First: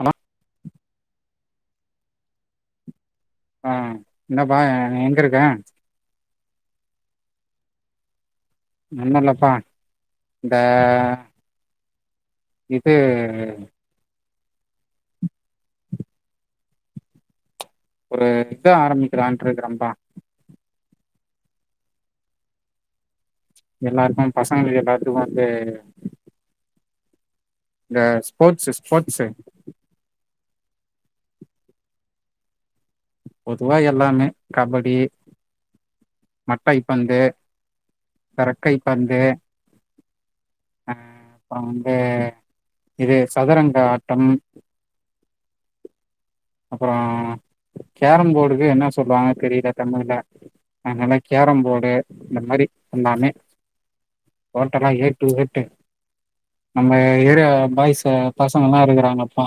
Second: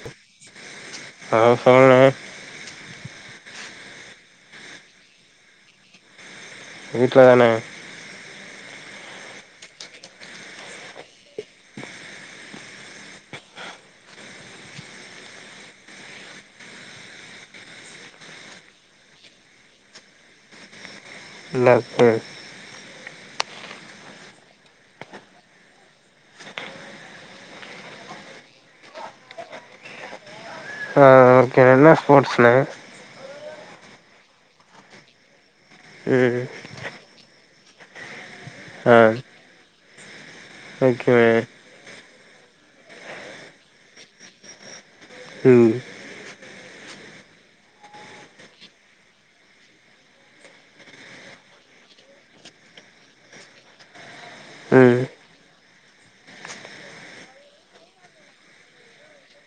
ஆனா ஹலோ சொல்ண்ணே உம் என்னப்பா நீ எங்கருக்க வீட்ல தாணே ஒன்னுல்லப்பா இந்த இப்ப ஒரு இது ஆரம்பிக்கலான்ட்ருக்கறம்ப்பா லட்டு எல்லார்க்கு பசங்க எல்லாத்துக்கு வந்து இந்த ஸ்போட்ஸு ஸ்போட்ஸு ஆஹ் ஓகேண்ண என்ன ஸ்போட்ஸ்ணே பொதுவா எல்லாமே கபடி ம் மட்டைப் பந்து ரக்கைப் ஆ பந்து அஹ் ஓகேண்ணே அப்றோ வந்து இது சதுரங்க ஆட்டம் உம் அப்றோ கேரம் போடுக்கு என்ன சொல்லுவாங்க தெரியில தமிழ்ல அதனால கேரம் போடு இந்த மாரி எல்லாமே டோட்டலா ம் ஏ டூ ஜெட்டு நம்ம ஏரியா பாய்ஸு பசங்கெல்லா இருக்கறாங்கப்பா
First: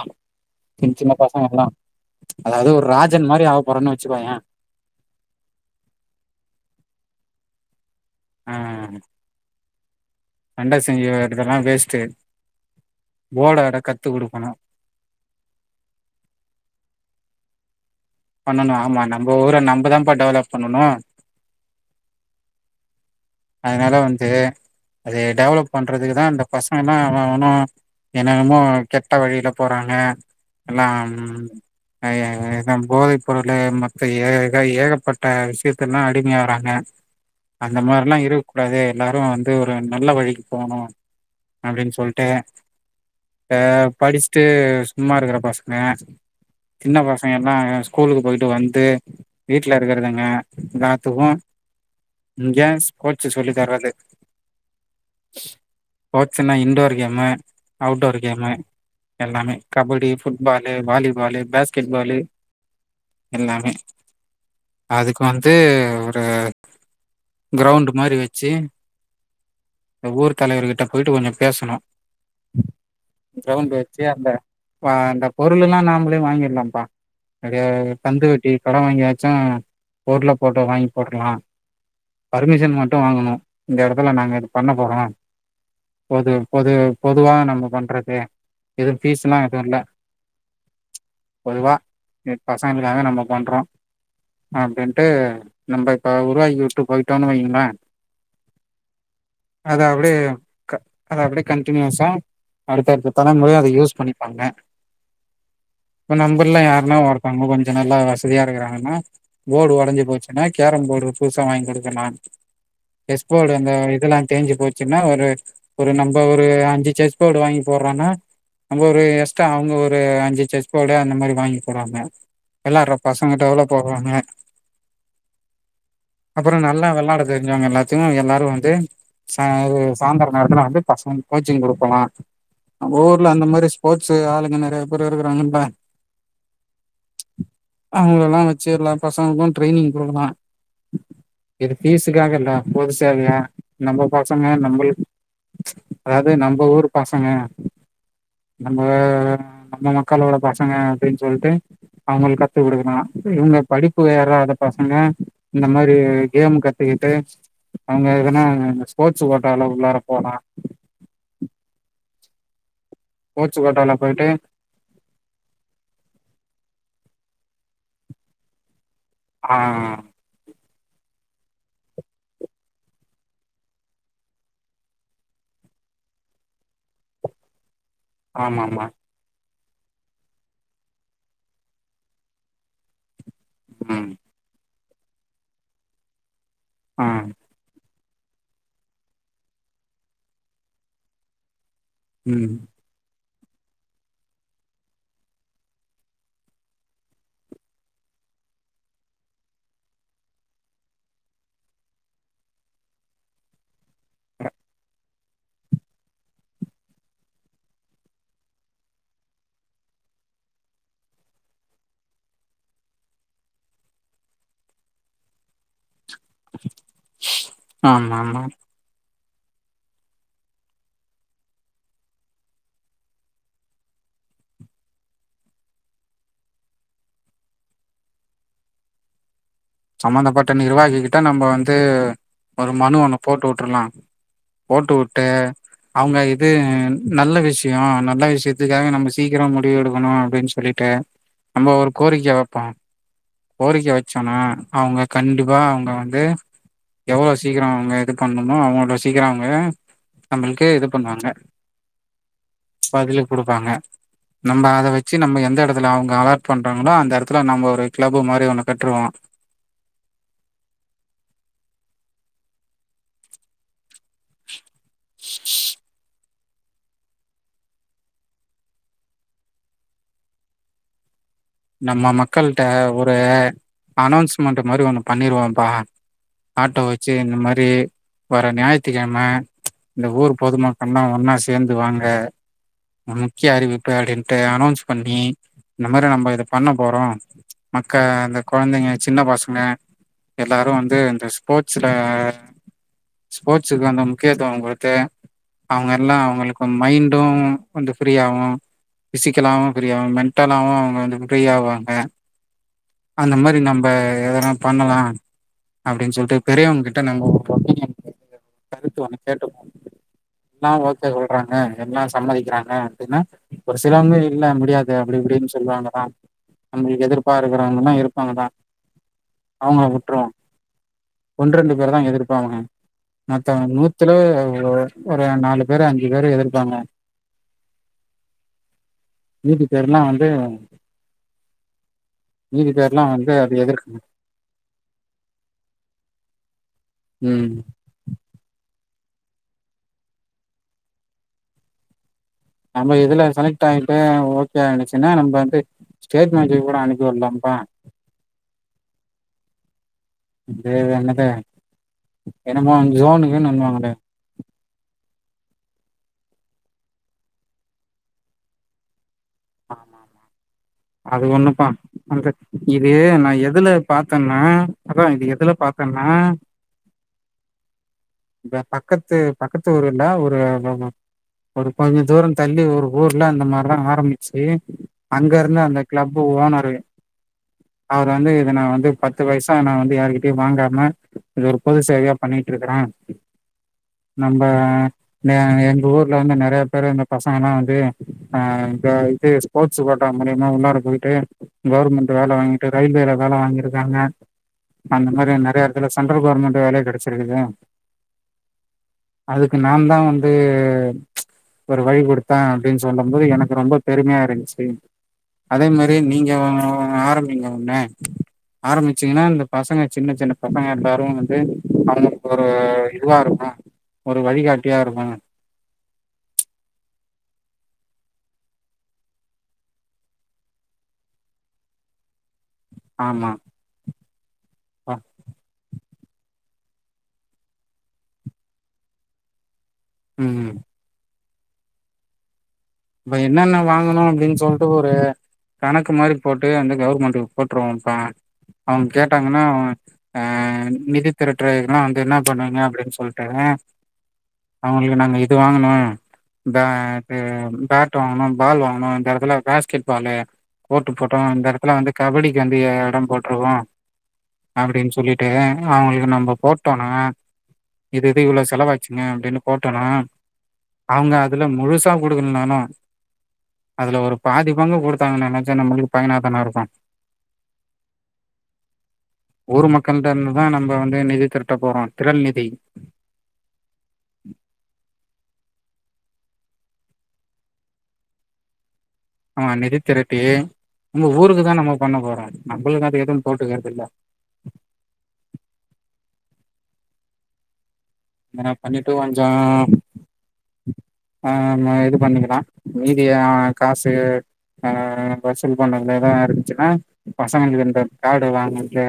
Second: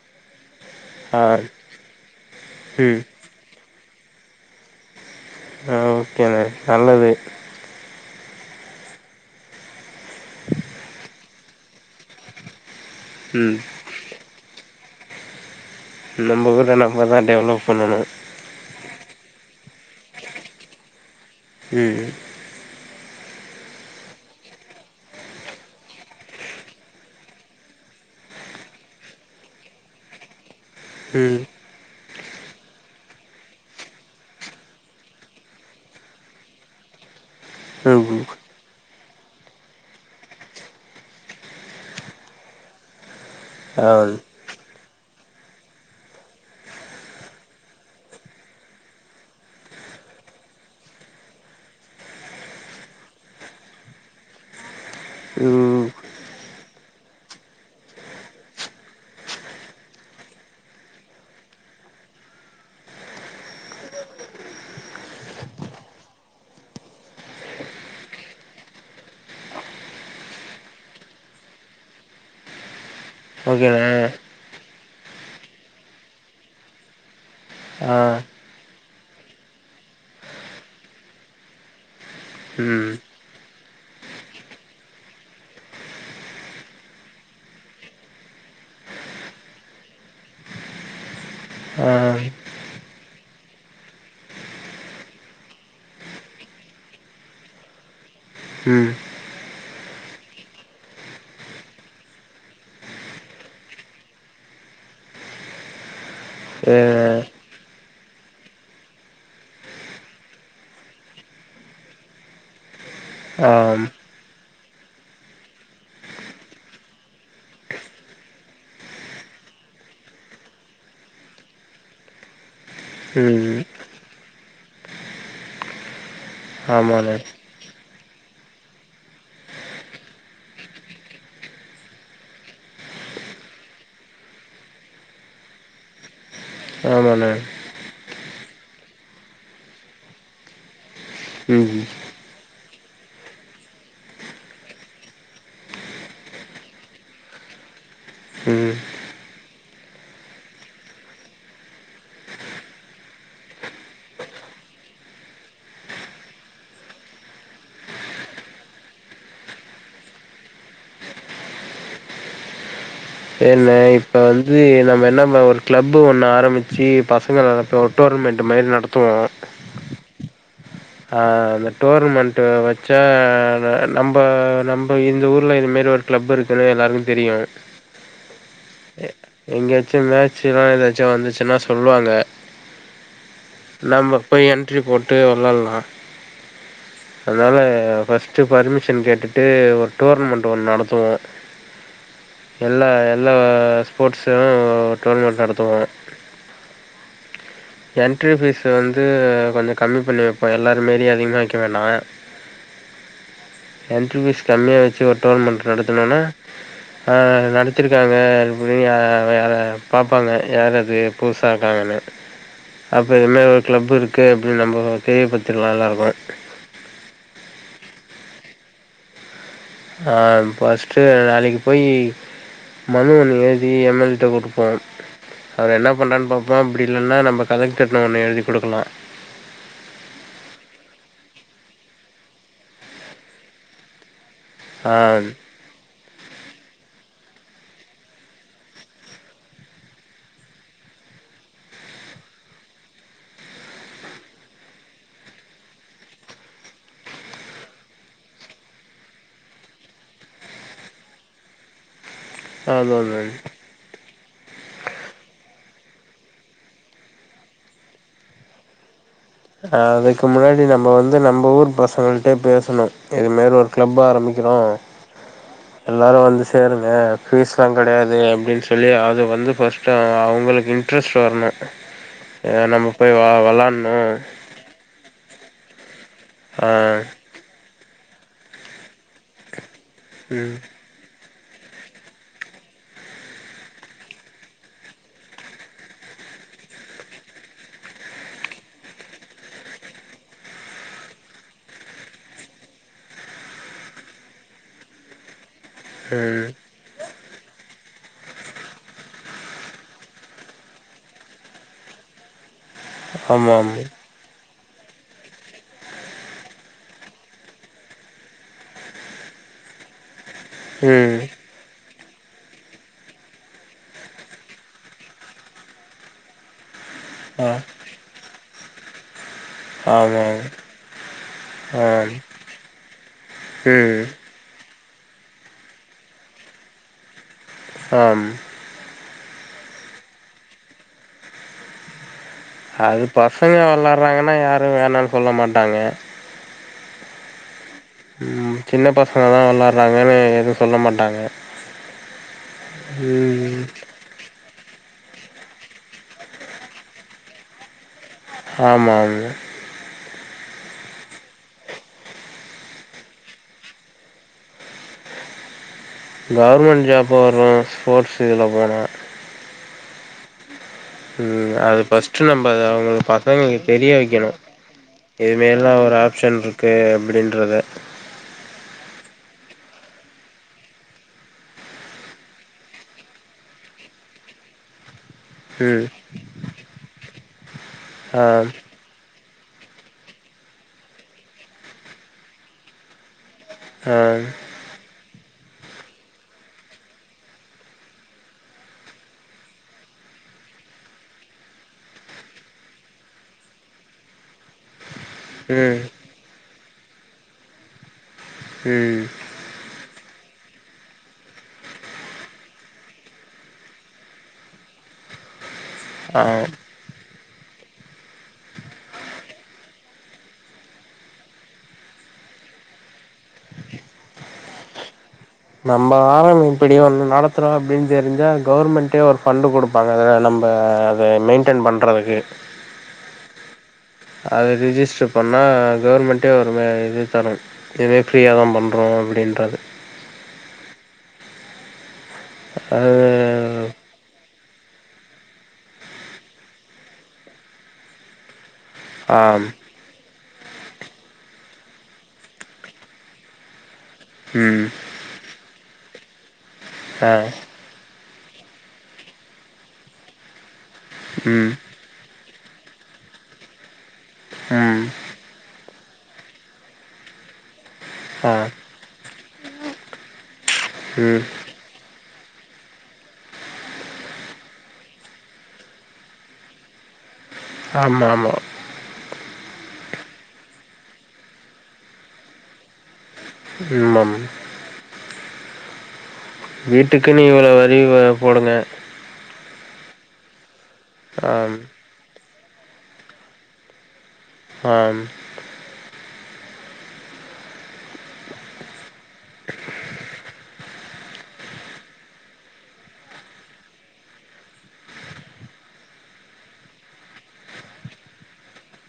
சின் சின்ன ஆ பசங்கெல்லா அதாவது ஒரு ம் ராஜன் மாரி ஆவப்போறன்னு வெச்சுக்கோயே ஆ [unintelligible] நல்லது உம் அண்ட செஞ்சு வர்ரதெல்லா வேஸ்ட்டு ம் வோல்டு ரெக்காட் த்து குடுக்கணு ஊர நம்ம தா டெவலப் பண்ணணு பண்ணனு ஆமா நம்ம ஊர நம்ப தாம்ப்பா டெவலப் பண்ணனு ம் அதுனால வந்து அதய டெவலப் பண்றதுக்கு தா இந்த பசங்கெல்லா எவ எவனோ என்னென்னமோ கெட்ட வழில போறாங்க எல்லா ம் ஏ எது போதை பொருளு மத்த ஏக ஏகப்பட்ட விஷயதெல்லா அடிமையாகறாங்க அந்த மார்லா ம் இருக்கூடாது எல்லாரு வந்து ஒரு நல்ல வழிக்கு போனு அப்டின் சொல்ட்டு அ ஆ படுச்ட்டு சும்மா இருக்கற பசங்க சின்ன பசங்கெல்லா ஸ்கூலுக்கு போய்ட்டு வந்ட்டு வீட்ல இருக்கறதுங்க எல்லாதுக்கு இங்க கோச்சு சொல்லி தர்ரது ம் கோச்சுன்னா இன்டோர் கேமு, அவுடோர் கேமு எல்லாமே kabaddi, football, volleyball, basketball எல்லாமே அதுக் வந்து ஒரு க்ரௌண்டு மாரி வெச்சி த ஊர் தலைவர்கிட்ட போய்ட்டு கொஞ்சோ பேசணு க்ரௌண்டு் ஓகேண்ணே வெச்சு அந்த வ அந்த பொருளெல்லா நாம்லே வாங்கிர்லாம்ப்பா அப்டியே ஆ கந்துவட்டி கட வாங்கியாச்சு பொருள போட்டு வாங்கி போட்ருலா பர்மிஷன் ம் மட்டு வாங்கணு இந்த எடத்துல நாங்க இது பண்ண போறோ பொது பொது பொதுவா நம்ம பண்றது எது ஃபீஸ்லா எதுவு இல்ல பொதுவா ஆ இந் பசங்களுக்காக நம்ம பண்றோ அப்டின்ட்டு நம்ப இப்ப உருவாக்கி உட்டு போய் டோன்னு வெய்ங்களே ம் அது அப்டியே க அது அப்டியே கன்ட்டினியூசா அடுத்தடுத்த தலமுறையு அத யூஸ் பண்ணிப்பாங்க இப்ப நம்பூர்ல சரிண்ணே யார்ல்லா [unintelligible] கொஞ்சோ நல்லா வசதியா இருக்கறாங்களோ போடு ஒடஞ்சு போச்சுனா கேரம் போடு புதுசா வாங் குடு தர்லா செஸ்போடு ஆ அந்த ம் இதெல்லா தேஞ்சு போச்சுன்னா ஒரு ஒரு நம்ப ஒரு அஞ்சு செஸ் போடு வாங்கி போட்றோன்னா நம்ம ஒரு எக்ஸ்டா அவங்க ஒரு அஞ்சு செஸ் போடு அந்த மாரி வாங்கி போடுவாங்க எல்லாரு பசங்க டெவலப் ஆவாங்க அப் அப்றோ நல்ல ஆமாண்ணே வெளாட தெரிஞ்சவுங்கெல்லாரு [unintelligible] எல்லாரு வந்து ச இது சாய்ந்தர நேரத்துல வந்து பசங்க கோச்சிங் குடுக்கலா நம்ம ஊர்ல அந்த மாரி ஸ்போட்ஸ் ஆளுங்க நெறைய பேர் இருக்கறாங்கில்ல ஆமாண்ணே அவுங்கலெல்லா வெச்சு எல்லா பசங்ளுக்கு ட்ரைனிங் குடுக்கலா இது ம் ஃபீஸுக்காகல்ல பொதுசேவையா நம்ப பசங்க நம்முளு ம்ச் அதாது நம்ப ஊரு பசங்க ம் நம்ப நம்ம மக்களோட பசங்க அப்டின்னு சொல்ட்டு அவுங்ளுக் கத்து குடுக்குனு இது இவுங்க படிப்பு ஏறாத பசங்க இந்த மாரி கேம் கத்துகுட்டு அவுங்க எதனா ஸ்போட்ஸ் கோட்டால உள்ளார போலா ஸ்போர்ட்ஸ் என்ன கோட்டால இப்ப போயிட்டு வந்து எ நம்ம என்ன மா ஒரு க்ளப்பு ஒண்ணு ஆரம்புச்சு பசங்க இப்ப ஓர் டோர்னமெண்ட் மாரி நடத் துவொ ஆ அ அந்த டோர்னமெண்ட் வச்சா நம்ப நம்ப இந்த ஊர்ல இது மாரி ஒரு கிளப் இருக்குன்னு எல்லாருக்கு தெரியு ஆமாமா எங்கயாச்சும் மேட்ச் லா ஏதாச்சும் வந்துச்சுன்னா சொல்லுவாங்க ம் நம்ம போய் எ ன்ட்ரி போட்டு விளாடலா ஆ அதனால ஃபர்ஸ்ட்டு பர்மிஷன் கேட்டுட்டு ஒரு டோர்னமெண்ட் ஒன்னு நடத்துவோ ம் எல்லா எல்லா ஸ்போர்ட்ஸவு டோர்னமெண்ட் நடத்துவோ என்ட்ரி ஃபீஸ் வந்து கொஞ்ச கம்மி பண்ணி வைப்போ எல்லாரு மாறி அதிகமா வெக்க வேணா என்ட்ரி ஃபீஸ் கம்மியா வச்சு ஒரு டோர்னமெண்ட் நடத்தணுனா நடத்திருக்காங்க அப்படின்னு யார பார்ப்பாங்க யார் அது புதுசா இருக்காங்கன்னு அப்போ இதுமாரி ஒரு கிளப் இருக்கு அப்படின்னு நம்ம தெரியபடுத்திலா எல்லாருக்கு [inaudible] ஆமா ஆமா ஆ ஃபர்ஸ்ட்டு வேலைக்கு போய் மனு ஒன்னு எழுதி எம் எல் ஏ ட்ட குடுப்போ அவர் என்ன பண்றார்னு பாப்போம் அப்டி இல்லன்னா நம்ம கலெக்டர்ட ஒன்னு எழுதி குடுக்கலா சம்மந்தப்பட்ட நிர்வாகி கிட்ட நம்ப வந்து ஒரு மனு ஒன்னு போட்டு வுட்ரலா போட்டு வுட்டு அவங்க இது நல்ல விஷய நல்ல விஷயத்துக்காக நம்ம சீக்கிர முடிவு எடுக்கணு அப்படின்னு சொல்லிட்டு நம்ம ஒரு கோரிக்கை வெப்போ கோரிக்க வச்சோனா அவங்க கண்டிப்பா அவங்க வந்து எவ்ளோ சீக்கிரம் அவங்க இது பண்ணணுமோ அவளோ சீக்கிரம் அவங்க நம்மளுக்கு இது பண்ணுவாங்க அது பதிலு ஒன்று குடுப்பாங்க நம்ம அத வச்சு நம்ம எந்த எடத்துல அவங்க அலர்ட் பண்றாங்களோ அந்த எடத்துல நம்ம ஒரு கிளப்பு மாதிரி ஒண்ணு கட்டுருவோ அதுக்கு முன்னாடி நம்ம வந்து நம்ப ஊர் பசங்கள்ட்ட பேசணு இதுமாரி ஒரு கிளப் ஆரம்பிக்கிறோ எல்லாரு வந்து சேருங்க ஃபீஸ்லா கெடையாது அப்படின் சொல்லி அது வந்து ஃபர்ஸ்ட்டு அவங்களுக்கு இன்ட்ரெஸ்ட் வரணு நம்ம மக்கள்ட்ட நம்ம போய் ஒரு வ வெளாட்ணு அனௌன்ஸ்மெண்ட் மாரி ஒண்ணு பண்ணிருவோம்ப்பா ஆ ஆட்டோ வச்சு இந்த மாரி டி வர ஞாயித்துகெழம இந்த ஊர் ம் பொதுமக்கள்லா ஒன்னா சேந்து வாங்க முக்கிய அறிவிப்பு அப்படின்ட்டு அனோன்ஸ் பண்ணி இந்த மாதி நம்ப பண்ண போறோ மக்க அந்த கொழந்தைங்க சின்ன பசங்க எல்லாரு வந்து இந்த ஸ்போர்ட்ஸில ஸ்போர்ட்ஸுக்கு அந்த முக்கியத்துவ குடுத்து அவங்க எல்லா ம் அவங்களுக்கு மைண்டும் வந்து ஃப்ரீயாகு ஃபிசிக்கலாவு ஃப்ரீயாகு மெண்டலாவும் அவுங்க வந்து ஃப்ரி ஆவாங்க அந்த ஆமா மாதிரி நம்ப ஆமா எதென்னா பண்ணலாம் அப்படின்னு சொல்லிட்டு பெரியவங்க கிட்ட நம்ம ஒப்பீனியன் கருத்து ஒன்னு கேட்டுக்குவோ நா ஓகே ம் சொல்ற எல்லா சம்மதிக்கிறாங்க அப்படின்னா ஒரு சிலவங்க இல்ல முடியாது அப்படி இப்படின்னு சொல்லுவாங்கதா நம்புளுக்கு ஆ எதிர்ப்பார்க்குறாங்கன்னா இருப்பாங்கதா அவுங்கள உட்ருவோ ஆமா ஒன்ரெண்டு பேர ஆ தா எதுர்ப்பாங்க மத்தவங்க ம் நூத்துல ஒரு ஒரு நாலு பேரு அஞ்சு பேரு எதுர்ப்பாங்க ஆம் மீதி பேர்ல்லா வந்து மீதி அது பேர்லா வந்து பசங்க அது எதிர்க்கு விள்ளாட்றாங்கன்னா யாரு வேனான் சொல்ல மாட்டாங்கெ ம் சின்ன பசங்க தா விள்ளாடுறாங்கன்னு எது சொல்ல மாட்டாங்க நம்ம இதுல ம் செலெக்ட் ஆயிட்டு ஓக்கே ஆயிடுச்சுன்னா நம்ப வந்து ஸ்டேட் மேட்ச் கூட அனுப்பி உட்லாம்ப்பா ஆமா உ பேரு என்னது என்னமோ ஜோனுகீனுன்னுவாங்களே கவர்மெண்ட் ஜாப் வரு ஸ்போர்ட்ஸ் இதுல போனா அது ம் ஒண்ணுப்பா அது ஃபர்ஸ்ட்டு அந்த நம்ம இது அவுங்களுக்கு நா எதுல பசங்களுக்கு தெரிய வெக்கணு பாத்தேன்னா அதா இது எதுல இதெல்லா ஒரு பாத்தேன்னா ஆப்ஷன் இருக்கு அப்படின்றத இப்ப பக்கத்து பக்கத்து ஊர்ல ஒரு ஒரு ஒரு கொஞ்ச தூர தள்ளி ஒரு ஊர்ல அந்த மாரிதா ஆரமி சே அங்க இருந்து அந்த ம் கிளப் ஓனர் அவர் ஆ வந்து இத நா வந்து பத் து பைசா நா வந்து யாருகிட்டயு வாங்காம இது ஒரு பொது சேவையா பண்ணிட்ருக்கறே ஆ நம்ம எ எங்க ஊர்ல வந்து நெறைய பேர் இந்த பசங்கல்லா வந்து ஆ இங்க இது ஸ்போர்ட்ஸ் கோட்டா மூலியமா உள்ளாார போய்ட்டு கவர்மெண்ட் வேல வாங்கிட்டு ரயில்வேல வேல வாங்கிருக்காங்க அந்த மாரி நெறையா ம் எடத்துல சென்ட்ரல் கவர்மெண்ட் வேலயே கெடச்சிருக்குது ம் அதுக்கு நாந்தா வந்து ஒரு வழி குடுத்த அப்டின் சொல்லம் போது எனக்கு ரொம்ப பெருமையா இருந்ச்சு அதே மாரி நீங்க ஆ ஆரம்பிங்க ஒண்ணு ஆரம்பிச்சிங்னா இந்த பசங்க சின்ன சின்ன பசங்க எல்லாரு வந்து அவங்களுக்கு ஒரு இதுவா இருக்கு ஒரு வழிகாட்டியா இருக்கு நம்ம ஆரம் இப்படி ஒண்ணு நடத்துறோன் அப்படின் தெரிஞ்சா கவர்மெண்ட்டே ஒரு ஃபண்டு குடுப்பாங்கங்க நம்ப அத மெய்ன்ட்டென் பண்றதுக்கு ஆமா அத ரிஜிஸ்டர் பண்ணா கவர்மெண்ட்டே ஒரு ம இது தரு இதுவே ஃப்ரீயாதா பண்றோ அப்டின்றது ம் இப்ப என்னென்ன அது வாங் கனு அப்டின் சொல்ட்டு ஒரு கணக்கு மாரி போட்டு வந்து கவுர்மெண்ட்டுக்கு போட்ருவோம்ப்பா அவுங் ஆ கேட்டாங்கனா அவுங்க ஆஹ் நிதி திரட்டு இதுலா வந்து என்ன பண்ணுவீங்க அப்படின்னு சொல்லிட்டுங்க ம் அவங்களுக்கு நாங்கள் இது வாங்கணும் ஆ இத பேட் வாங்கணும் பால் வாங்கணோம் இந்த இடத்துல பேஸ்கெட் பாலு கோர்ட் போட்டோம் இந்த ம் இடத்துல வந்து கபடிக்கு வந்து இடம் போட்டுருவோம் ம் அப்படின்னு சொல்லிட்டு அவங்களுக்கு நம்ம போட்டோனா இது இது ஆ இவ்வளோ செலவாச்சுங்க அப்படின்னு போட்டோனா அவங்க ம் அதில முழுசாக கொடுக்கலைனாலும் அதுல ஒரு பாதி பங்கு கொடுத்தாங்கன்னாக்கா நம்மளுக்கு பயனாதானே இருக்கும் ஆம்மா ஆமா ஊர் மக்கள்ட இருந்துதான் நம்ம வந்து நிதி திரட்ட போறோம் திரள் நிதி ஆமாம் வீட்டுக்குன்னு இவ்வளவு வரி போடுங்க ஆமா நிதி திரட்டி நம்ம ஊருக்கு ஆம் தான் நம்ம பண்ண போறோம் நம்மளுக்கது எதுவும் போட்டுக்கறது இல்ல ஆம் இதல்ல பண்ணிட்டு கொஞ்சம் ஆஹ் நம்ம இது பண்ணிக்கலாம் மீதிய காசு ஆஹ் வசூல் பண்றதுல எதா இருந்துச்சுன்னா பசங்கின்றது கார்டு வாங்கறது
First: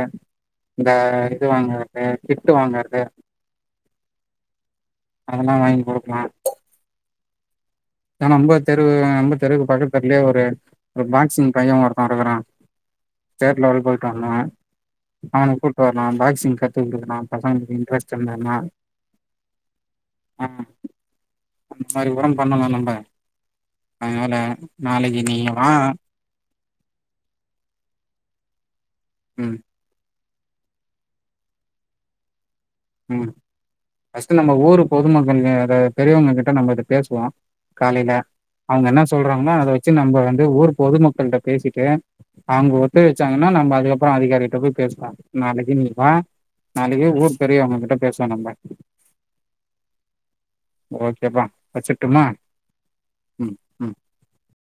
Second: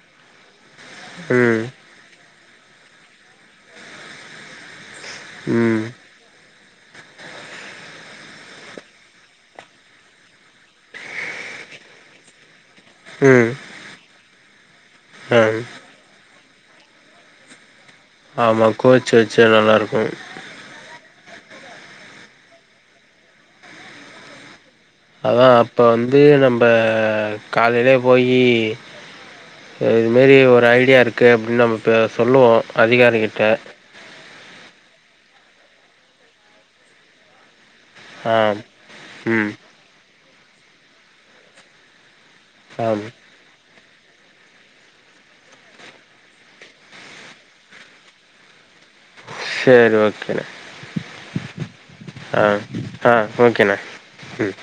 இந்த இது ம் வாங்கறது கிட்டு வாங்கறது அதெல்லாம் ம் வாங்கி குடுக்கலாம் ஹா நம்ப தெருவு நம்ப தெருவுக்கு பக்கத்துலயே ஒரு ஒரு பாக்சிங் பையன் ஒருத்தா இருக்கிறான் ம் ஸ்டேட் லெவல் போயிட்டு வந்தான் ஆ அவனை கூட்டு வரலான் பாக்சிங் கத்துக்கெடலாம் பசங்களுக்கு இன்ட்ரெ ஆமா கோச்சு வச்சு நல்லா இருக்கும் ஆ அந்த மாரி உரம் பண்ணலாம் நம் ஆ அதனால நாளைக்கு அதா நீங்க வா அப்ப வந்து நம் இப்போ காலில போயீ ம் சேரி இந் மாரி ஒரு ஐடியா இருக்கு அப்படின்னு நம்ம இப்போ சொல்லுவோம் ம் அதிகாரிக்கிட்ட ஃபஸ்டு நம்ம ஊ பொதுமக்கள் பெரியவங்க கிட்ட நம்ம இத பேசுவோம் காலையில ஆ அவங்க என்ன சொல்றாங்களோ ம் அத வச்சு நம்ம வந்து ஊர் பொதுமக்கள்கிட்ட பேசிட்டு அவங்க ஆ ஒத்துழைச்சங்கன்னா நம்ம அதுக்கப்புறம் அதிகாரிகிட்ட போய் பேசுவோம் நாளைக்கு நீ வா நாளைக்கு ஊர் சரிய அவங்ககிட்ட பேசுவும் நம்ம செரி ஓகே. ஓகேப்பா வச்சுட்டுமா ஆ ஆ ம் ம் ஓகேண்ணா ம்.